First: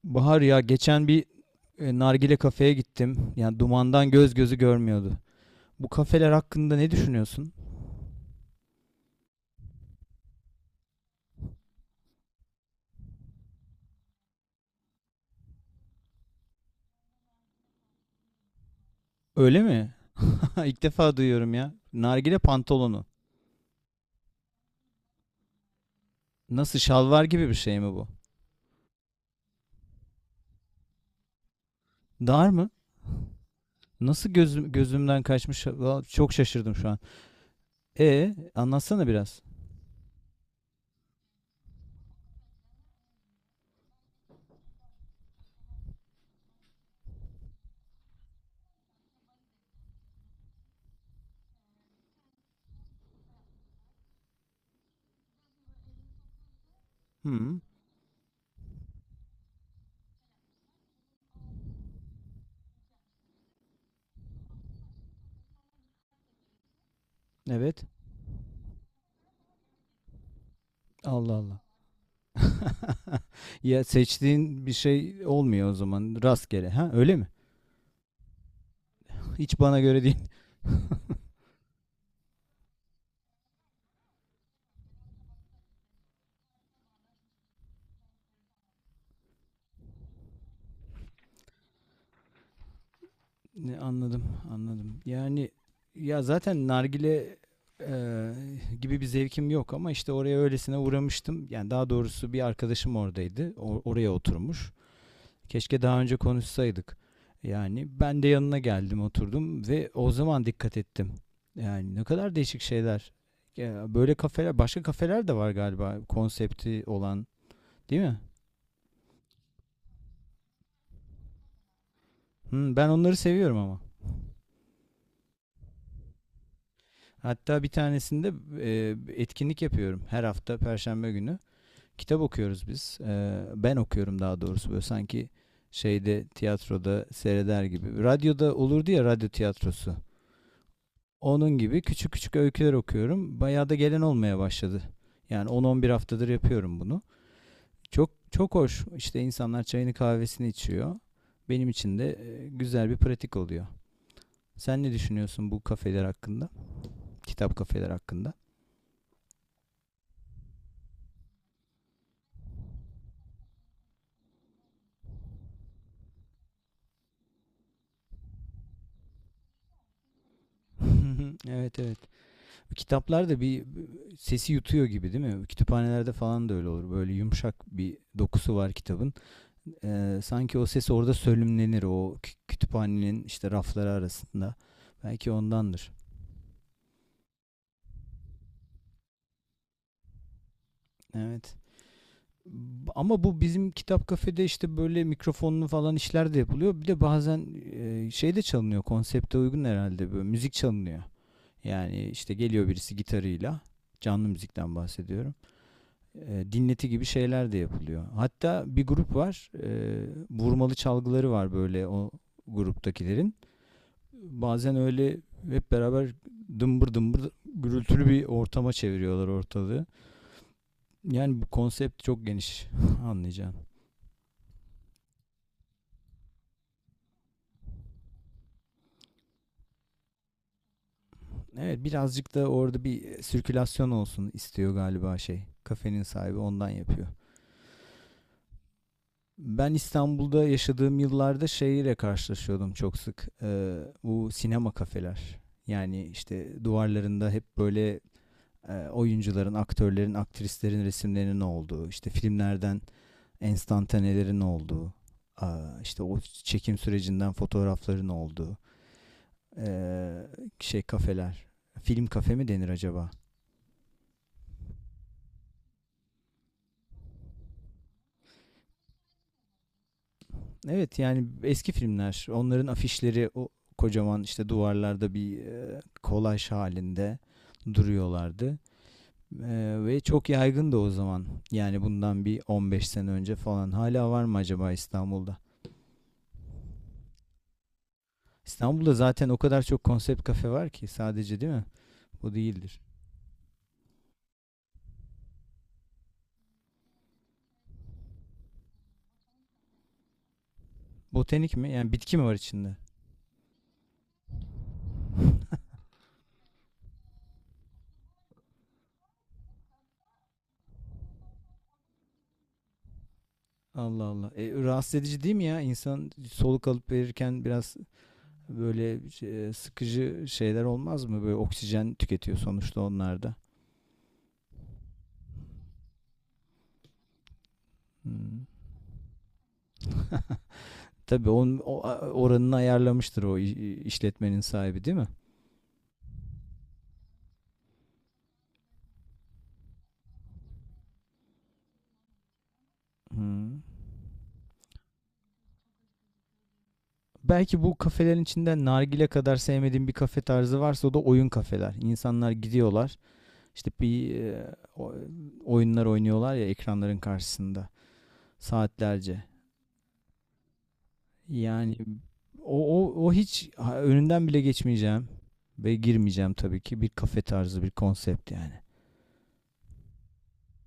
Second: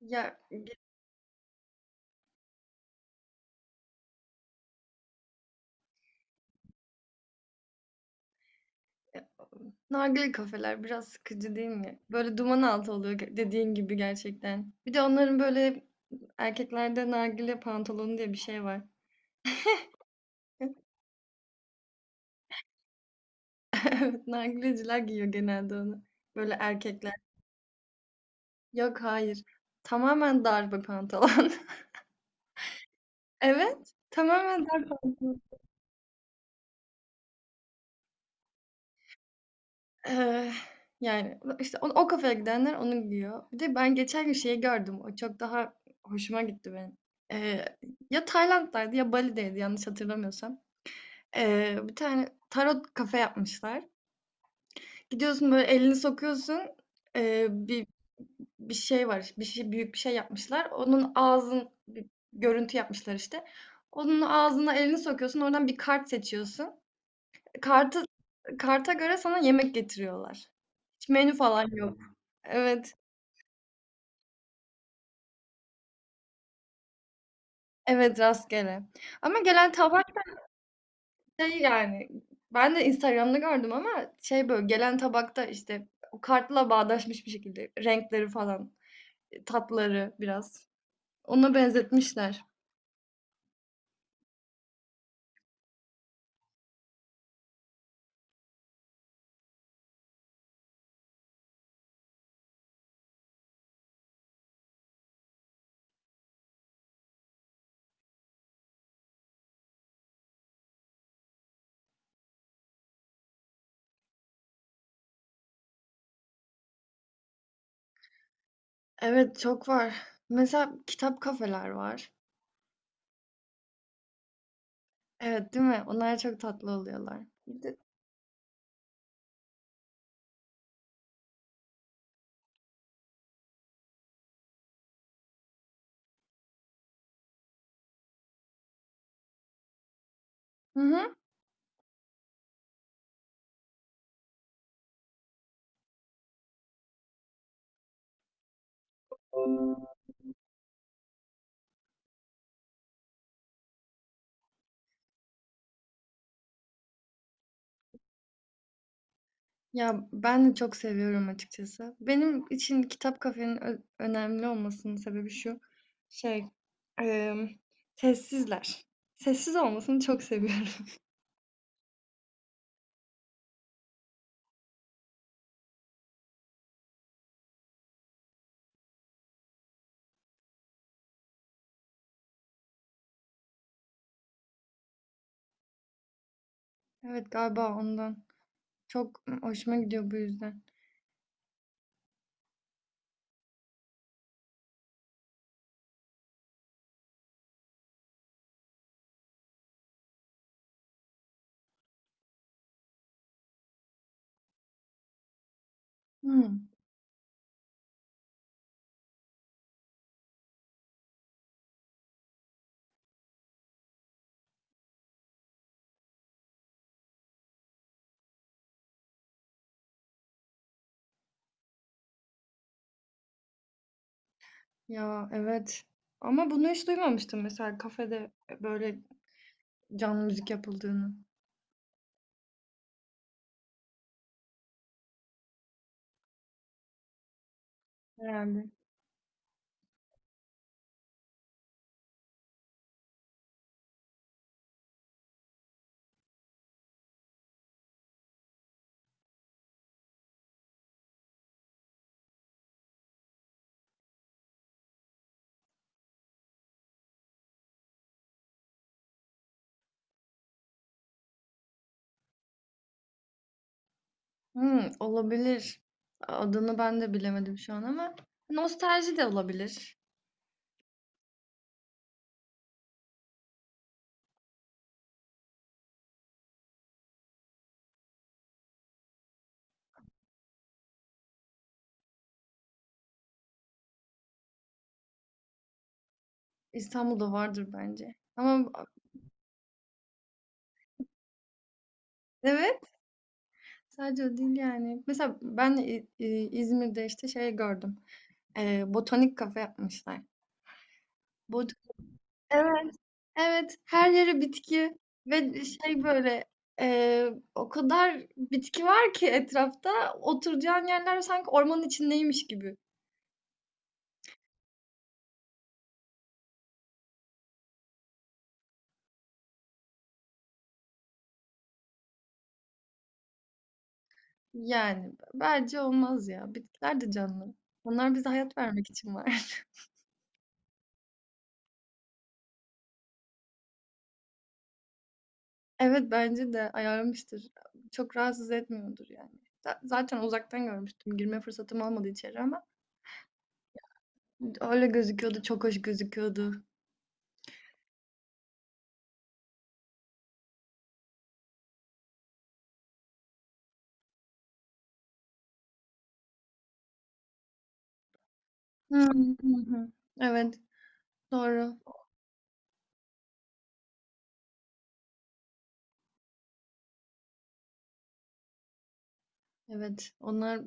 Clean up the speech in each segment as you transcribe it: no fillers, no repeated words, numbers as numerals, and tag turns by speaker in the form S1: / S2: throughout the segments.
S1: Ya
S2: Bahar ya geçen bir nargile kafeye gittim. Yani dumandan göz gözü görmüyordu. Bu kafeler hakkında ne düşünüyorsun?
S1: nargile kafeler biraz sıkıcı değil mi? Böyle duman altı oluyor dediğin gibi gerçekten. Bir de onların böyle erkeklerde nargile pantolonu diye bir şey var.
S2: Öyle mi? İlk defa duyuyorum ya. Nargile pantolonu.
S1: Evet, nargileciler giyiyor genelde onu. Böyle
S2: Nasıl
S1: erkekler.
S2: şalvar gibi bir şey mi bu?
S1: Yok hayır. Tamamen dar bir pantolon.
S2: Dar mı?
S1: Evet.
S2: Nasıl
S1: Tamamen dar
S2: gözümden
S1: pantolon.
S2: kaçmış? Valla çok şaşırdım şu an. E anlatsana biraz.
S1: Eee, Yani, işte o kafaya gidenler onu giyiyor. Bir de ben geçen gün şeyi gördüm, o çok daha hoşuma gitti benim. Eee, Ya Tayland'daydı ya Bali'deydi yanlış hatırlamıyorsam. Bir tane tarot kafe yapmışlar. Gidiyorsun, böyle, elini sokuyorsun, eee,
S2: Hı,
S1: bir bir şey var, bir şey büyük bir şey yapmışlar. Onun ağzın bir görüntü yapmışlar işte. Onun ağzına elini sokuyorsun, oradan bir kart seçiyorsun.
S2: evet.
S1: Kartı Karta göre sana yemek getiriyorlar. Hiç
S2: Allah
S1: menü
S2: Allah.
S1: falan yok. Evet.
S2: Ya seçtiğin bir şey olmuyor o zaman rastgele. Ha öyle mi?
S1: Evet, rastgele. Ama
S2: Hiç
S1: gelen
S2: bana göre değil.
S1: tabak şey yani ben de Instagram'da gördüm ama şey böyle gelen tabakta işte o kartla bağdaşmış bir şekilde renkleri falan, tatları biraz. Ona benzetmişler.
S2: Ne, anladım, anladım. Yani ya zaten nargile eee, gibi bir zevkim yok ama işte oraya öylesine uğramıştım. Yani daha doğrusu bir arkadaşım oradaydı. Oraya oturmuş. Keşke daha önce konuşsaydık. Yani ben de yanına geldim, oturdum ve o zaman dikkat ettim. Yani ne kadar değişik şeyler. Ya böyle kafeler, başka kafeler de var galiba konsepti olan, değil mi?
S1: Evet, çok var. Mesela kitap kafeler var.
S2: Hı, ben onları seviyorum ama.
S1: Evet, değil mi? Onlar çok tatlı oluyorlar.
S2: Hatta
S1: Bir
S2: bir
S1: de-
S2: tanesinde e, etkinlik yapıyorum her hafta Perşembe günü. Kitap okuyoruz biz. E, ben okuyorum daha doğrusu böyle sanki şeyde tiyatroda seyreder gibi. Radyoda olurdu ya radyo tiyatrosu.
S1: Hı hı.
S2: Onun gibi küçük küçük öyküler okuyorum. Bayağı da gelen olmaya başladı. Yani 10-11 haftadır yapıyorum bunu. Çok çok hoş. İşte insanlar çayını kahvesini içiyor. Benim için de güzel bir pratik oluyor. Sen ne düşünüyorsun bu kafeler hakkında? Kitap kafeler hakkında?
S1: Ya, ben de çok seviyorum açıkçası. Benim için kitap kafenin önemli olmasının sebebi şu, şey, emm, sessizler. Sessiz olmasını çok seviyorum.
S2: Evet, evet. Kitaplar da bir sesi yutuyor gibi değil mi? Kütüphanelerde falan da öyle olur. Böyle yumuşak bir dokusu var kitabın. Sanki o ses orada sölümlenir o kütüphanenin işte rafları arasında. Belki ondandır.
S1: Evet, galiba ondan. Çok hoşuma gidiyor bu yüzden.
S2: Evet. Ama bu bizim kitap kafede işte böyle mikrofonlu falan işler de yapılıyor. Bir de bazen şey de çalınıyor. Konsepte uygun herhalde böyle müzik çalınıyor. Yani işte geliyor birisi gitarıyla. Canlı müzikten bahsediyorum. e,
S1: Hımm.
S2: dinleti gibi şeyler de yapılıyor. Hatta bir grup var, vurmalı çalgıları var böyle o gruptakilerin. Bazen öyle hep beraber dımbır dımbır gürültülü bir ortama çeviriyorlar ortalığı. Yani bu konsept çok geniş anlayacağım.
S1: Ya, evet ama bunu hiç duymamıştım mesela kafede, böyle canlı müzik yapıldığını
S2: Evet, birazcık da orada bir sirkülasyon olsun istiyor galiba şey. Kafenin sahibi ondan yapıyor.
S1: herhâlde.
S2: Ben İstanbul'da yaşadığım yıllarda şeyle karşılaşıyordum çok sık. Bu sinema kafeler. Yani işte duvarlarında hep böyle oyuncuların, aktörlerin, aktrislerin resimlerinin olduğu, işte filmlerden enstantanelerin olduğu, işte o çekim sürecinden fotoğrafların olduğu ee, şey kafeler. Film kafe mi denir acaba?
S1: Hımm, olabilir. Adını ben de bilemedim şu an ama nostalji de olabilir.
S2: Evet yani eski filmler onların afişleri o kocaman işte duvarlarda bir kolaj halinde duruyorlardı. Ve çok yaygındı o zaman. Yani bundan bir 15 sene önce falan. Hala var mı acaba İstanbul'da?
S1: İstanbul'da vardır bence ama
S2: İstanbul'da zaten o kadar çok konsept kafe var ki sadece değil mi? Bu değildir.
S1: evet, sadece o değil yani. Mesela ben İzmir'de işte şey gördüm. Botanik kafe yapmışlar.
S2: Botanik mi?
S1: Bot
S2: Yani bitki mi var içinde?
S1: evet, evet. Her yere bitki ve şey böyle e, o kadar bitki var ki etrafta oturacağın yerler sanki ormanın içindeymiş gibi.
S2: Allah Allah. E, rahatsız edici değil mi ya? İnsan soluk alıp verirken biraz böyle sıkıcı şeyler olmaz mı? Böyle oksijen tüketiyor sonuçta onlar da.
S1: Yani bence olmaz ya. Bitkiler de canlı. Onlar bize
S2: Hmm.
S1: hayat vermek için var.
S2: Tabii onun oranını ayarlamıştır o işletmenin sahibi değil mi?
S1: Evet bence de ayarlamıştır. Çok rahatsız etmiyordur yani. Zaten uzaktan görmüştüm. Girme fırsatım olmadı içeri ama.
S2: Hmm.
S1: Öyle gözüküyordu, çok hoş gözüküyordu.
S2: Belki bu kafelerin içinden nargile kadar sevmediğim bir kafe tarzı varsa o da oyun kafeler. İnsanlar gidiyorlar işte bir oyunlar oynuyorlar ya ekranların karşısında
S1: Hı.
S2: saatlerce.
S1: Hı hı. Evet,
S2: Yani
S1: doğru.
S2: o hiç ha, önünden bile geçmeyeceğim ve girmeyeceğim tabii ki bir kafe tarzı bir konsept yani.
S1: Evet, onlar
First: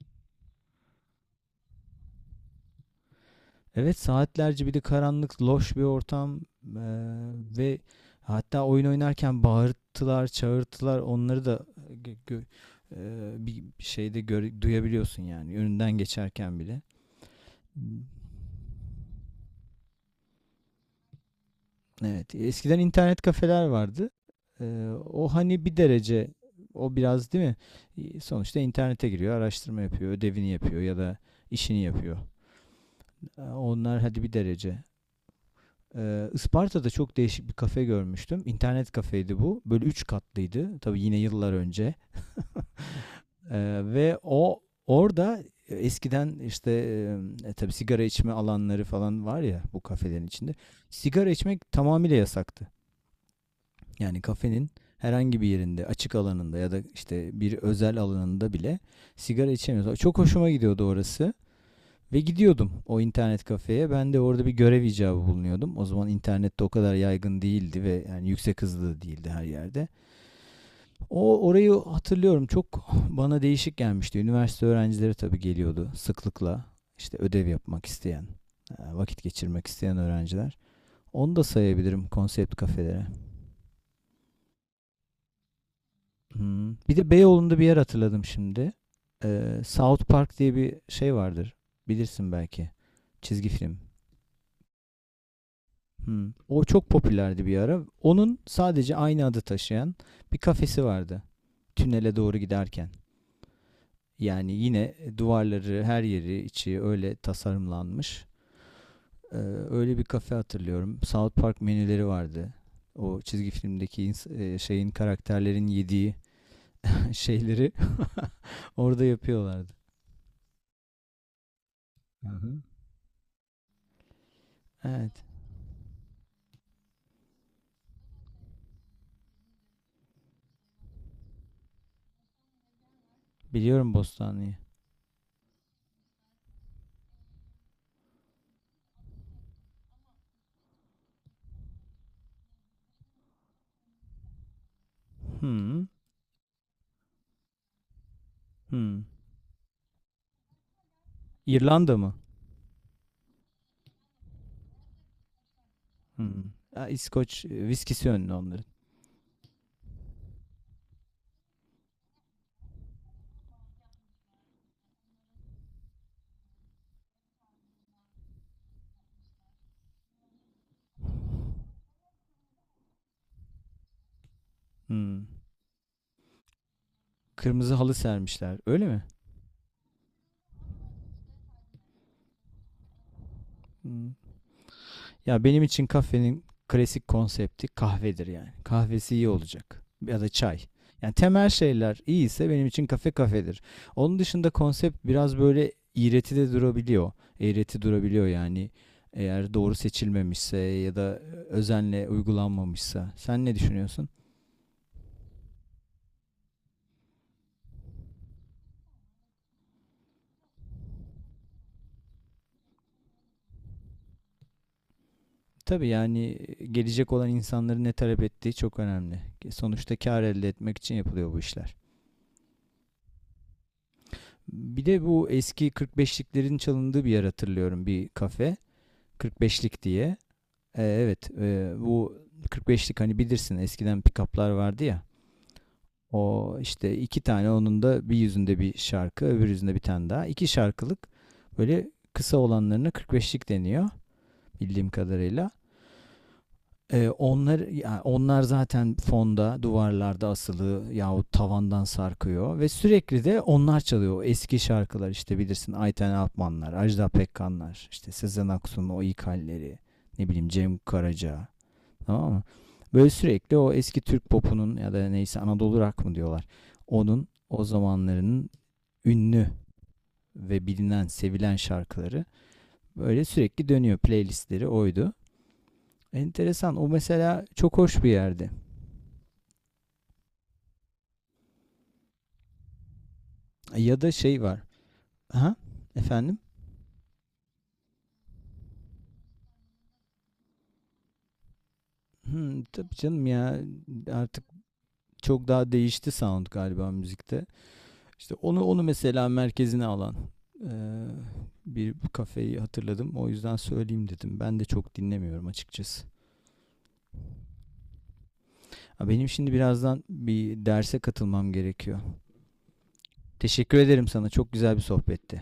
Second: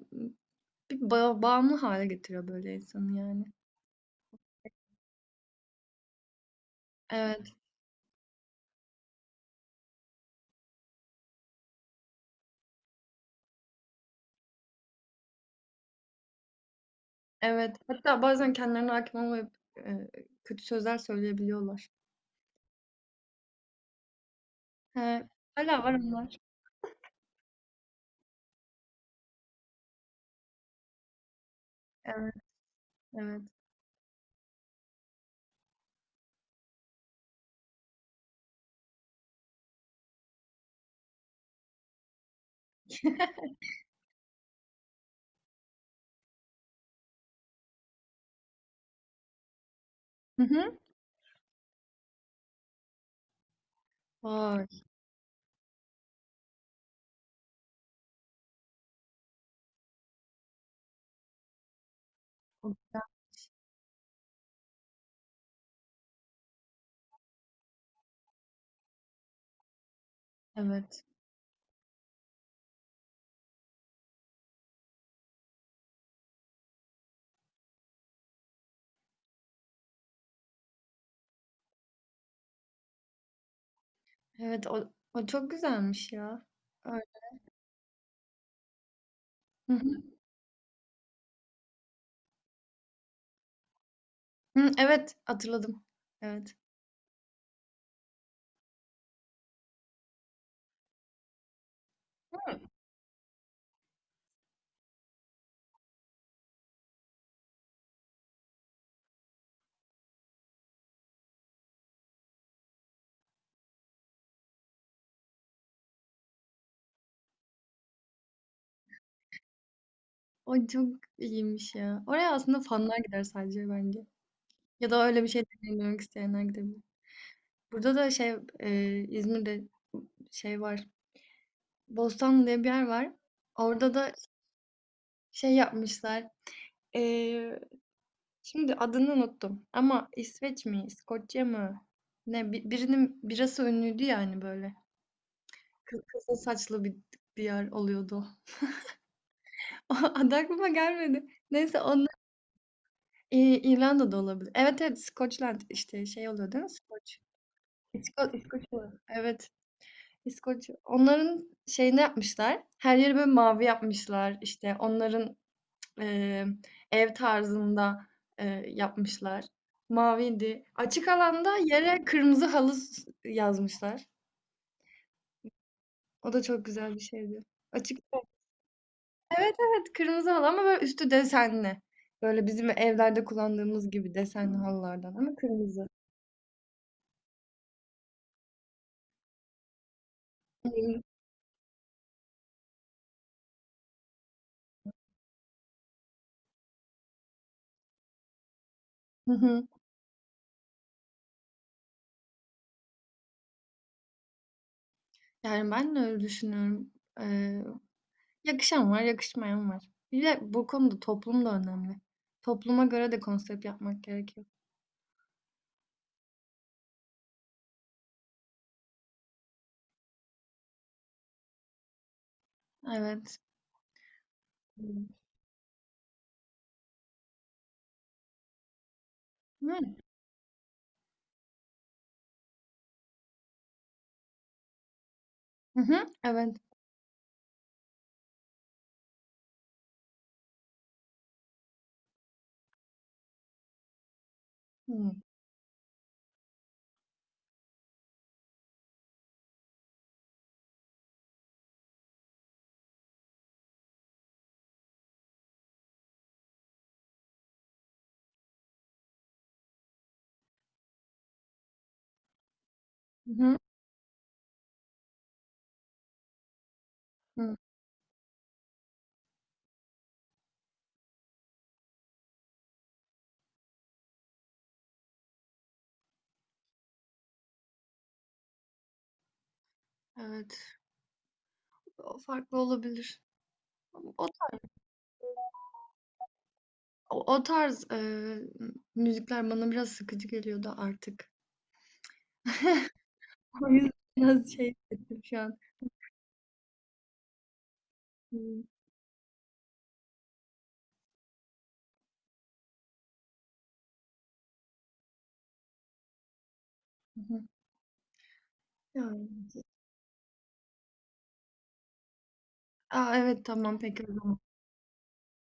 S1: bir bağımlı hâle getiriyor böyle insanı yani.
S2: Evet, saatlerce bir de karanlık, loş bir ortam eee,
S1: Evet,
S2: ve hatta oyun oynarken bağırtılar, çağırtılar onları da gö- gö- bir şeyde duyabiliyorsun yani önünden geçerken bile.
S1: evet.
S2: Hmm.
S1: Hatta bazen kendilerine hâkim olmayıp, eee, kötü sözler söyleyebiliyorlar.
S2: Evet, eskiden internet kafeler vardı. Eee,
S1: He,
S2: o hani bir
S1: hala var
S2: derece
S1: onlar.
S2: o biraz değil mi? Sonuçta internete giriyor, araştırma yapıyor, ödevini yapıyor ya da işini yapıyor.
S1: Evet, evet.
S2: Onlar hadi bir derece. Isparta'da çok değişik bir kafe görmüştüm. İnternet kafeydi bu. Böyle üç katlıydı. Tabii yine yıllar önce. Ve o orada eskiden işte tabii sigara içme alanları falan var ya bu kafelerin
S1: Hı
S2: içinde.
S1: hı.
S2: Sigara içmek tamamıyla yasaktı. Yani kafenin
S1: Vay!
S2: herhangi bir yerinde, açık alanında ya da işte bir özel alanında bile sigara içemiyoruz. Çok hoşuma gidiyordu orası. Ve gidiyordum
S1: Çok
S2: o
S1: güzel.
S2: internet kafeye. Ben de orada bir görev icabı bulunuyordum. O zaman internet de o kadar yaygın değildi ve yani yüksek hızlı değildi her yerde.
S1: Evet.
S2: O orayı hatırlıyorum çok bana değişik gelmişti. Üniversite öğrencileri tabii geliyordu sıklıkla. İşte ödev yapmak isteyen, vakit geçirmek isteyen öğrenciler. Onu da sayabilirim konsept kafelere.
S1: Evet, o çok güzelmiş ya.
S2: Hmm. Bir
S1: Evet.
S2: de Beyoğlu'nda bir yer hatırladım şimdi.
S1: Hı hı.
S2: South Park diye bir şey vardır. Bilirsin belki. Çizgi film.
S1: Hıı, evet, hatırladım.
S2: Hmm.
S1: Evet.
S2: O çok popülerdi bir ara. Onun sadece aynı adı taşıyan bir kafesi vardı. Tünele doğru giderken. Yani yine duvarları, her yeri, içi öyle tasarımlanmış. Ee, öyle bir kafe hatırlıyorum. South Park menüleri vardı. O çizgi filmdeki şeyin karakterlerin yediği şeyleri orada yapıyorlardı.
S1: O çok iyiymiş ya.
S2: Hı
S1: Oraya
S2: hı.
S1: aslında fanlar gider sadece bence. Ya da
S2: Evet,
S1: öyle bir şey deneyimlemek isteyenler gidebilir. Burada da şey İzmir'de şey var. Bostanlı diye bir yer var.
S2: biliyorum
S1: Orada da
S2: Bostanlı'yı.
S1: şey yapmışlar. E, Şimdi adını unuttum. Ama İsveç mi, İskoçya mı? Ne birinin birası ünlüydü yani böyle.
S2: Hmm.
S1: Kızıl saçlı bir bir yer oluyordu.
S2: Hmm.
S1: O adı aklıma gelmedi. Neyse
S2: İrlanda
S1: onlar
S2: mı?
S1: İrlanda'da olabilir. Evet, evet, Scotland işte şey
S2: Hmm.
S1: oluyor değil mi?
S2: Ha,
S1: Skoç.
S2: İskoç viskisi önlü
S1: İskoç.
S2: onların.
S1: Evet. İskoç onların şeyini yapmışlar. Her yeri böyle mavi yapmışlar. İşte onların eee, ev tarzında yapmışlar. Maviydi. Açık alanda yere kırmızı halı yazmışlar.
S2: Hmm.
S1: O da çok güzel bir şeydi.
S2: Kırmızı halı
S1: Açık.
S2: sermişler. Öyle mi?
S1: Evet, evet, kırmızı halı ama böyle üstü desenli. Böyle bizim evlerde kullandığımız
S2: Hmm.
S1: gibi desenli halılardan ama
S2: Ya benim için
S1: kırmızı.
S2: kafenin klasik konsepti kahvedir yani. Kahvesi iyi olacak. Ya da çay. Yani temel şeyler iyiyse benim için kafe kafedir. Onun dışında konsept biraz böyle iğreti de durabiliyor. Eğreti durabiliyor yani.
S1: Hı
S2: Eğer
S1: hı.
S2: doğru seçilmemişse ya da özenle uygulanmamışsa. Sen ne düşünüyorsun?
S1: Yani ben de öyle düşünüyorum. Eee Yakışan var, yakışmayan var. Bir de bu konuda toplum da önemli. Topluma göre de konsept yapmak gerekiyor.
S2: Tabii yani gelecek olan insanların ne talep ettiği çok önemli. Sonuçta kar elde etmek için yapılıyor bu işler.
S1: Evet.
S2: Bir de
S1: Hmm.
S2: bu eski 45'liklerin çalındığı bir yer hatırlıyorum bir kafe. 45'lik
S1: Yani.
S2: diye. Evet. Bu 45'lik hani bilirsin eskiden pick-up'lar vardı ya.
S1: Hı hı.
S2: O
S1: Evet.
S2: işte iki tane onun da bir yüzünde bir şarkı öbür yüzünde bir tane daha. İki şarkılık böyle kısa olanlarına 45'lik deniyor bildiğim
S1: Hmm.
S2: kadarıyla. Onlar ya onlar zaten fonda, duvarlarda asılı yahut tavandan sarkıyor ve sürekli de onlar çalıyor. O eski şarkılar işte bilirsin Ayten Alpmanlar, Ajda Pekkanlar, işte Sezen Aksu'nun o ilk halleri, ne bileyim Cem Karaca. Tamam mı? Böyle
S1: Hı
S2: sürekli
S1: hı.
S2: o eski Türk popunun ya da neyse Anadolu rock mı diyorlar. Onun
S1: Hı.
S2: o zamanlarının ünlü ve bilinen, sevilen şarkıları böyle sürekli dönüyor. Playlistleri oydu. Enteresan. O mesela çok hoş bir yerdi.
S1: Evet. O farklı olabilir.
S2: Ya da
S1: O,
S2: şey var. Aha, efendim?
S1: O tarz müzikler bana biraz sıkıcı geliyordu artık.
S2: Hmm, tabii canım ya
S1: O yüzden
S2: artık
S1: biraz şey hissettim şu
S2: çok
S1: an.
S2: daha değişti sound galiba müzikte. İşte
S1: Hmm.
S2: onu mesela merkezine alan e, bir kafeyi hatırladım. O yüzden söyleyeyim dedim. Ben de çok dinlemiyorum açıkçası.
S1: Hı hı.
S2: Ha,
S1: Yani.
S2: benim şimdi birazdan bir derse katılmam gerekiyor.
S1: Aa, evet
S2: Teşekkür
S1: tamam peki
S2: ederim
S1: o
S2: sana.
S1: zaman.
S2: Çok güzel bir sohbetti.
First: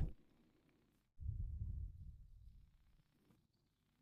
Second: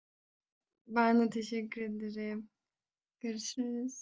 S1: Ben de teşekkür ederim. Görüşürüz.